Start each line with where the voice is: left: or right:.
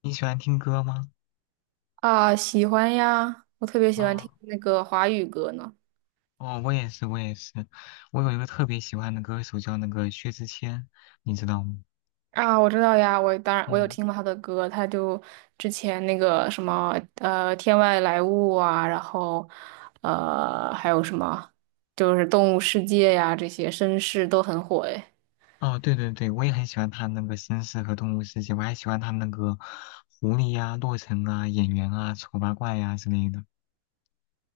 left: 你喜欢听歌吗？
right: 啊，喜欢呀，我特别喜欢
left: 哦
right: 听那个华语歌呢。
left: 哦，我也是，我也是。我有一个特别喜欢的歌手叫那个薛之谦，你知道吗？
right: 啊，我知道呀，我当然有
left: 嗯，
right: 听过他的歌，他就之前那个什么《天外来物》啊，然后还有什么就是《动物世界》呀，这些绅士都很火诶。
left: 哦，对对对，我也很喜欢他那个《绅士》和《动物世界》，我还喜欢他那个《狐狸》呀、《洛城》啊、《演员》啊、《丑八怪》呀之类的，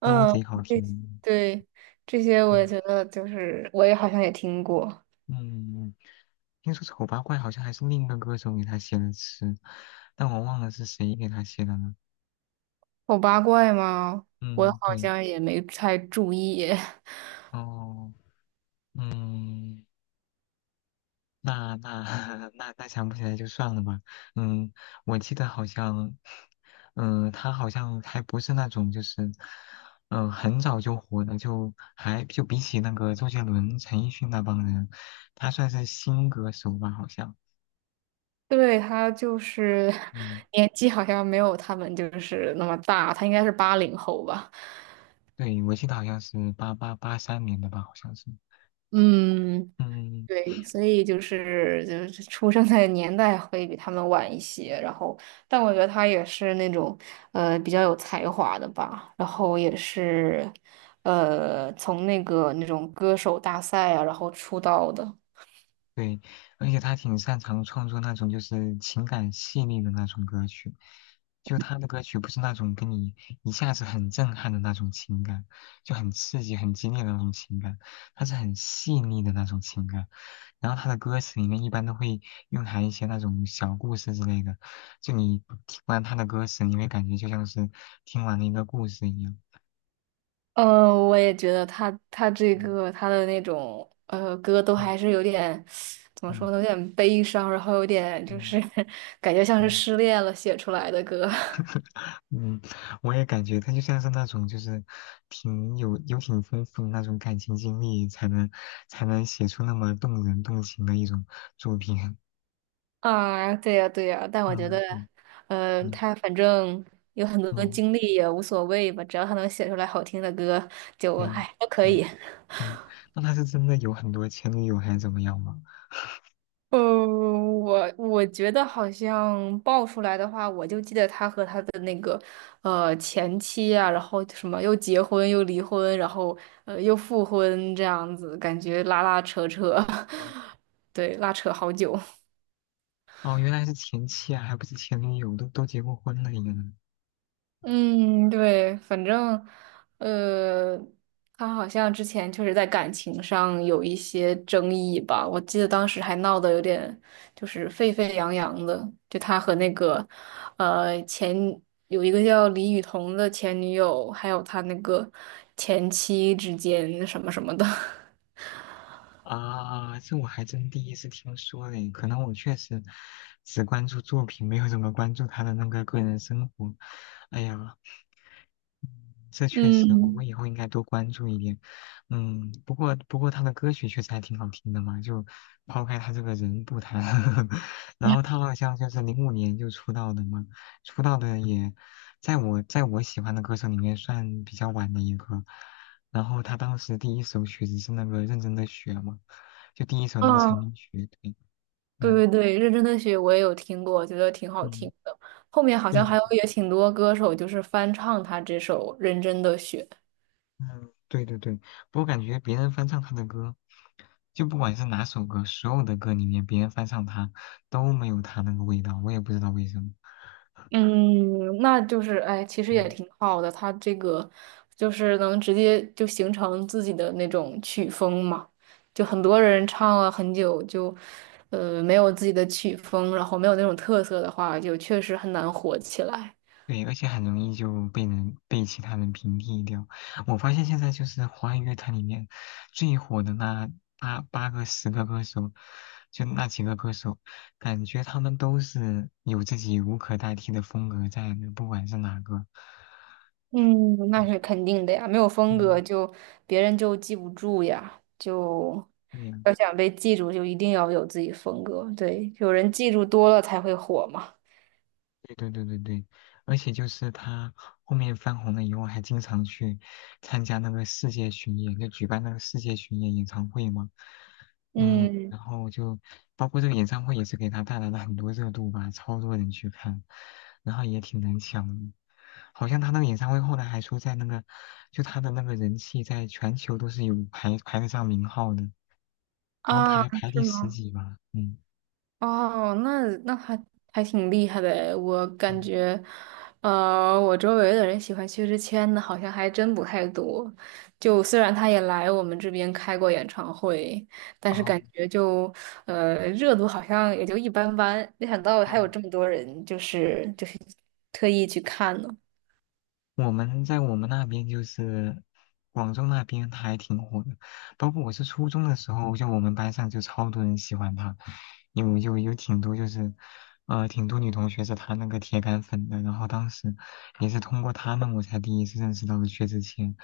left: 都
right: 嗯，
left: 贼好
right: 对
left: 听。
right: 对，这些我也
left: 对，
right: 觉得就是我也好像也听过。
left: 嗯，听说《丑八怪》好像还是另一个歌手给他写的词，但我忘了是谁给他写的了。
right: 丑八怪吗？我
left: 嗯，
right: 好
left: 对，
right: 像也没太注意。
left: 哦，嗯。那 那想不起来就算了吧。嗯，我记得好像，嗯，他好像还不是那种就是，嗯，很早就火的，就还就比起那个周杰伦、陈奕迅那帮人，他算是新歌手吧，好像。
right: 对，他就是
left: 嗯，
right: 年纪好像没有他们就是那么大，他应该是80后吧。
left: 对，我记得好像是83年的吧，好像是。
right: 嗯，
left: 嗯，
right: 对，所以就是出生的年代会比他们晚一些。然后，但我觉得他也是那种比较有才华的吧。然后也是从那个那种歌手大赛啊，然后出道的。
left: 对，而且他挺擅长创作那种就是情感细腻的那种歌曲，就他的歌曲不是那种跟你一下子很震撼的那种情感，就很刺激、很激烈的那种情感，他是很细腻的那种情感。然后他的歌词里面一般都会蕴含一些那种小故事之类的，就你听完他的歌词，你会感觉就像是听完了一个故事一样。
right: 嗯，我也觉得他这
left: 嗯
right: 个他的那种歌都
left: 嗯
right: 还是有点怎么说
left: 嗯
right: 呢，有点悲伤，然后有点就
left: 嗯
right: 是 感觉像是
left: 嗯
right: 失恋了写出来的歌
left: 嗯，我也感觉他就像是那种，就是挺有挺丰富的那种感情经历，才能写出那么动人动情的一种作品。
right: 啊，对呀对呀，但我觉得，
left: 嗯嗯
right: 嗯，
left: 嗯
right: 他反正有很多
left: 嗯，
right: 经历也无所谓吧，只要他能写出来好听的歌，就
left: 对啊，
right: 哎都可
left: 嗯
right: 以。
left: 嗯，那他是真的有很多前女友还是怎么样吗？
right: 呃，我觉得好像爆出来的话，我就记得他和他的那个前妻啊，然后什么又结婚又离婚，然后又复婚这样子，感觉拉拉扯扯，
left: 嗯
right: 对，拉扯好久。
left: 哦，原来是前妻啊，还不是前女友，都结过婚了也。
right: 嗯，对，反正，呃，他好像之前确实在感情上有一些争议吧，我记得当时还闹得有点就是沸沸扬扬的，就他和那个，呃，前有一个叫李雨桐的前女友，还有他那个前妻之间什么什么的，
left: 啊，这我还真第一次听说嘞，可能我确实只关注作品，没有怎么关注他的那个个人生活。哎呀，这 确实，我们
right: 嗯。
left: 以后应该多关注一点。嗯，不过他的歌曲确实还挺好听的嘛，就抛开他这个人不谈，然后他好像就是05年就出道的嘛，出道的也在我喜欢的歌手里面算比较晚的一个。然后他当时第一首曲子是那个《认真的雪》嘛，就第一首那个
right: 嗯，
left: 成名曲。对，
right: 对
left: 嗯
right: 对对，认真的雪我也有听过，觉得挺好
left: 嗯，
right: 听的。后面好像
left: 对
right: 还有也挺多歌手就是翻唱他这首《认真的雪》。
left: 嗯，对对对，我感觉别人翻唱他的歌，就不管是哪首歌，所有的歌里面别人翻唱他都没有他那个味道，我也不知道为什么。
right: 嗯，那就是哎，其实也
left: 嗯，
right: 挺好的，他这个就是能直接就形成自己的那种曲风嘛。就很多人唱了很久就，没有自己的曲风，然后没有那种特色的话，就确实很难火起来。
left: 对，而且很容易就被其他人屏蔽掉。我发现现在就是华语乐坛里面最火的那八八个十个歌手，就那几个歌手，感觉他们都是有自己无可代替的风格在的，不管是哪个。
right: 嗯，那是肯定的呀，没有风格
left: 嗯。
right: 就别人就记不住呀，就
left: 对呀。
right: 要想被记住，就一定要有自己风格。对，有人记住多了才会火嘛。
left: 对对对对对，而且就是他后面翻红了以后，还经常去参加那个世界巡演，就举办那个世界巡演演唱会嘛。嗯，
right: 嗯
left: 然后就包括这个演唱会也是给他带来了很多热度吧，超多人去看，然后也挺难抢的。好像他那个演唱会后来还说，在那个就他的那个人气在全球都是有排得上名号的，好像
right: 啊，
left: 排第
right: 是
left: 十
right: 吗？
left: 几吧。嗯
right: 哦，那还挺厉害的诶我感
left: 嗯，
right: 觉，我周围的人喜欢薛之谦的，好像还真不太多。就虽然他也来我们这边开过演唱会，但是
left: 哦，
right: 感觉就，热度好像也就一般般。没想到还有
left: 嗯
right: 这么多人，就是特意去看呢。
left: 我们在我们那边就是广州那边，他还挺火的。包括我是初中的时候，就我们班上就超多人喜欢他，有挺多就是，挺多女同学是他那个铁杆粉的。然后当时也是通过他们，我才第一次认识到了薛之谦，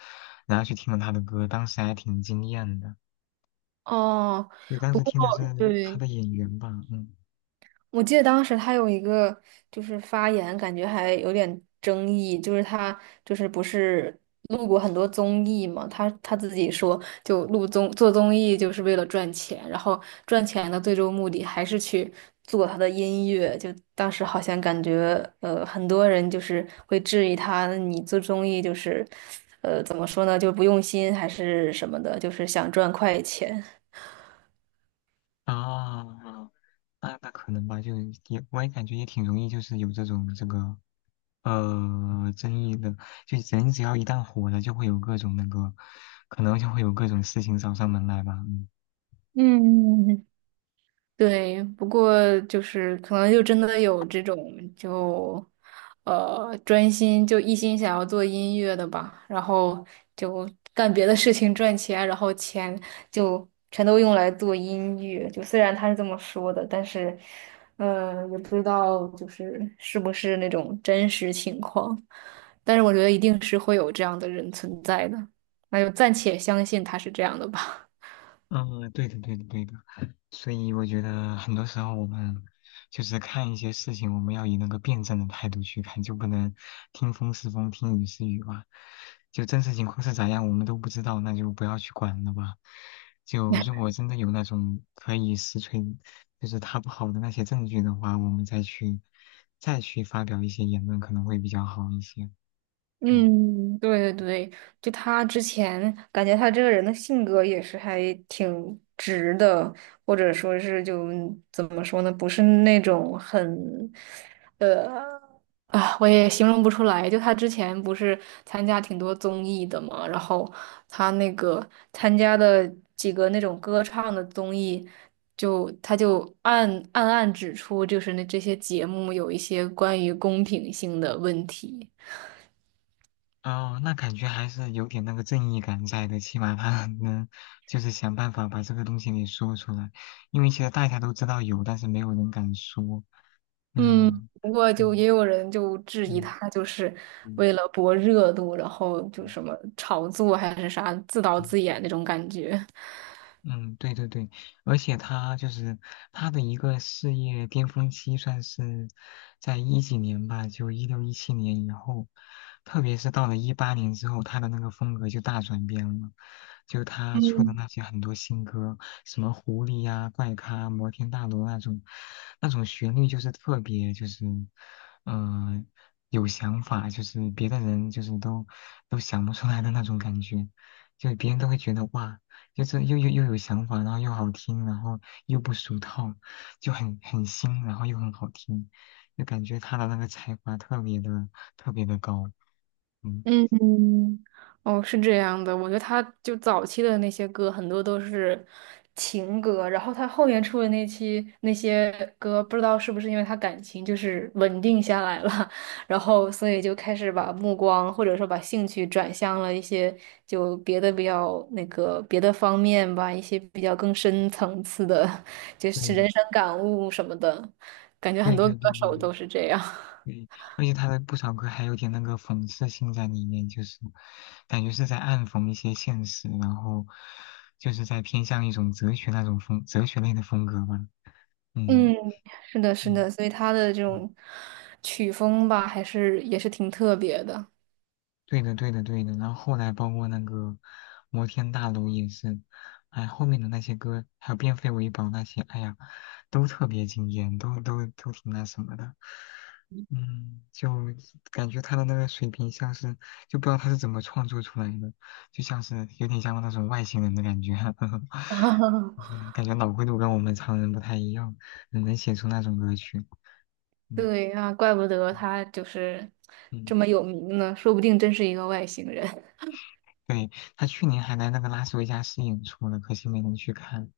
left: 然后去听了他的歌，当时还挺惊艳的。
right: 哦，
left: 因为当
right: 不
left: 时
right: 过
left: 听的是他
right: 对，
left: 的演员吧，嗯
right: 我记得当时他有一个就是发言，感觉还有点争议，就是他就是不是录过很多综艺嘛，他自己说就做综艺就是为了赚钱，然后赚钱的最终目的还是去做他的音乐，就当时好像感觉很多人就是会质疑他，你做综艺就是怎么说呢，就不用心还是什么的，就是想赚快钱。
left: 啊，那可能吧，就也我也感觉也挺容易，就是有这种这个。争议的，就人只要一旦火了，就会有各种那个，可能就会有各种事情找上门来吧。嗯
right: 嗯，对，不过就是可能就真的有这种就，专心就一心想要做音乐的吧，然后就干别的事情赚钱，然后钱就全都用来做音乐。就虽然他是这么说的，但是，也不知道就是是不是那种真实情况，但是我觉得一定是会有这样的人存在的，那就暂且相信他是这样的吧。
left: 嗯，对的，对的，对的。所以我觉得很多时候我们就是看一些事情，我们要以那个辩证的态度去看，就不能听风是风，听雨是雨吧。就真实情况是咋样，我们都不知道，那就不要去管了吧。就如果真的有那种可以实锤，就是他不好的那些证据的话，我们再去发表一些言论，可能会比较好一些。嗯。
right: 嗯，对对对，就他之前感觉他这个人的性格也是还挺直的，或者说是就怎么说呢，不是那种很呃啊，我也形容不出来。就他之前不是参加挺多综艺的嘛，然后他那个参加的几个那种歌唱的综艺，就他就暗指出，就是那这些节目有一些关于公平性的问题。
left: 哦，那感觉还是有点那个正义感在的，起码他 能就是想办法把这个东西给说出来，因为其实大家都知道有，但是没有人敢说。
right: 嗯，
left: 嗯，
right: 不过就
left: 嗯
right: 也有人就质疑
left: 嗯
right: 他，就是
left: 嗯
right: 为了博热度，然后就
left: 嗯
right: 什么炒作还是啥，自导
left: 嗯。
right: 自演那种感觉。
left: 嗯，对对对，而且他就是他的一个事业巅峰期，算是在一几年吧，就16、17年以后，特别是到了18年之后，他的那个风格就大转变了，就他出的
right: 嗯。
left: 那些很多新歌，什么狐狸呀、怪咖、摩天大楼那种，那种旋律就是特别就是，嗯，有想法，就是别的人就是都想不出来的那种感觉，就别人都会觉得哇。就是又有想法，然后又好听，然后又不俗套，就很新，然后又很好听，就感觉他的那个才华特别的高，嗯，
right: 嗯，哦，是这样的，我觉得他就早期的那些歌很多都是情歌，然后他后面出的那期那些歌，不知道是不是因为他感情就是稳定下来了，然后所以就开始把目光或者说把兴趣转向了一些就别的比较那个别的方面吧，一些比较更深层次的，就是人
left: 对
right: 生感悟什么的，感觉很
left: 对
right: 多
left: 对
right: 歌
left: 对对
right: 手
left: 对
right: 都是这样。
left: 对，而且他的不少歌还有点那个讽刺性在里面，就是感觉是在暗讽一些现实，然后就是在偏向一种哲学那种风哲学类的风格吧，嗯
right: 嗯，是的，是
left: 嗯
right: 的，所以他的这
left: 嗯。
right: 种曲风吧，还是也是挺特别的。
left: 对的，对的，对的。然后后来包括那个摩天大楼也是，哎，后面的那些歌，还有变废为宝那些，哎呀，都特别惊艳，都挺那什么的。嗯，就感觉他的那个水平像是，就不知道他是怎么创作出来的，就像是有点像那种外星人的感觉，就是 感觉脑回路跟我们常人不太一样，能写出那种歌曲。嗯
right: 对啊，怪不得
left: 嗯
right: 他就是这么
left: 嗯。
right: 有名呢，说不定真是一个外星人
left: 对，他去年还来那个拉斯维加斯演出了，可惜没能去看。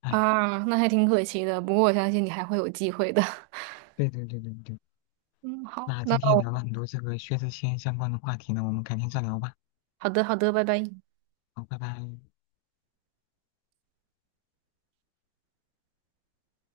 left: 哎，
right: 啊，那还挺可惜的。不过我相信你还会有机会的。
left: 对对对对对，
right: 嗯，好，
left: 那
right: 那
left: 今天也
right: 我
left: 聊了很多这个薛之谦相关的话题呢，我们改天再聊吧。
right: 好的，好的，拜拜。
left: 好，拜拜。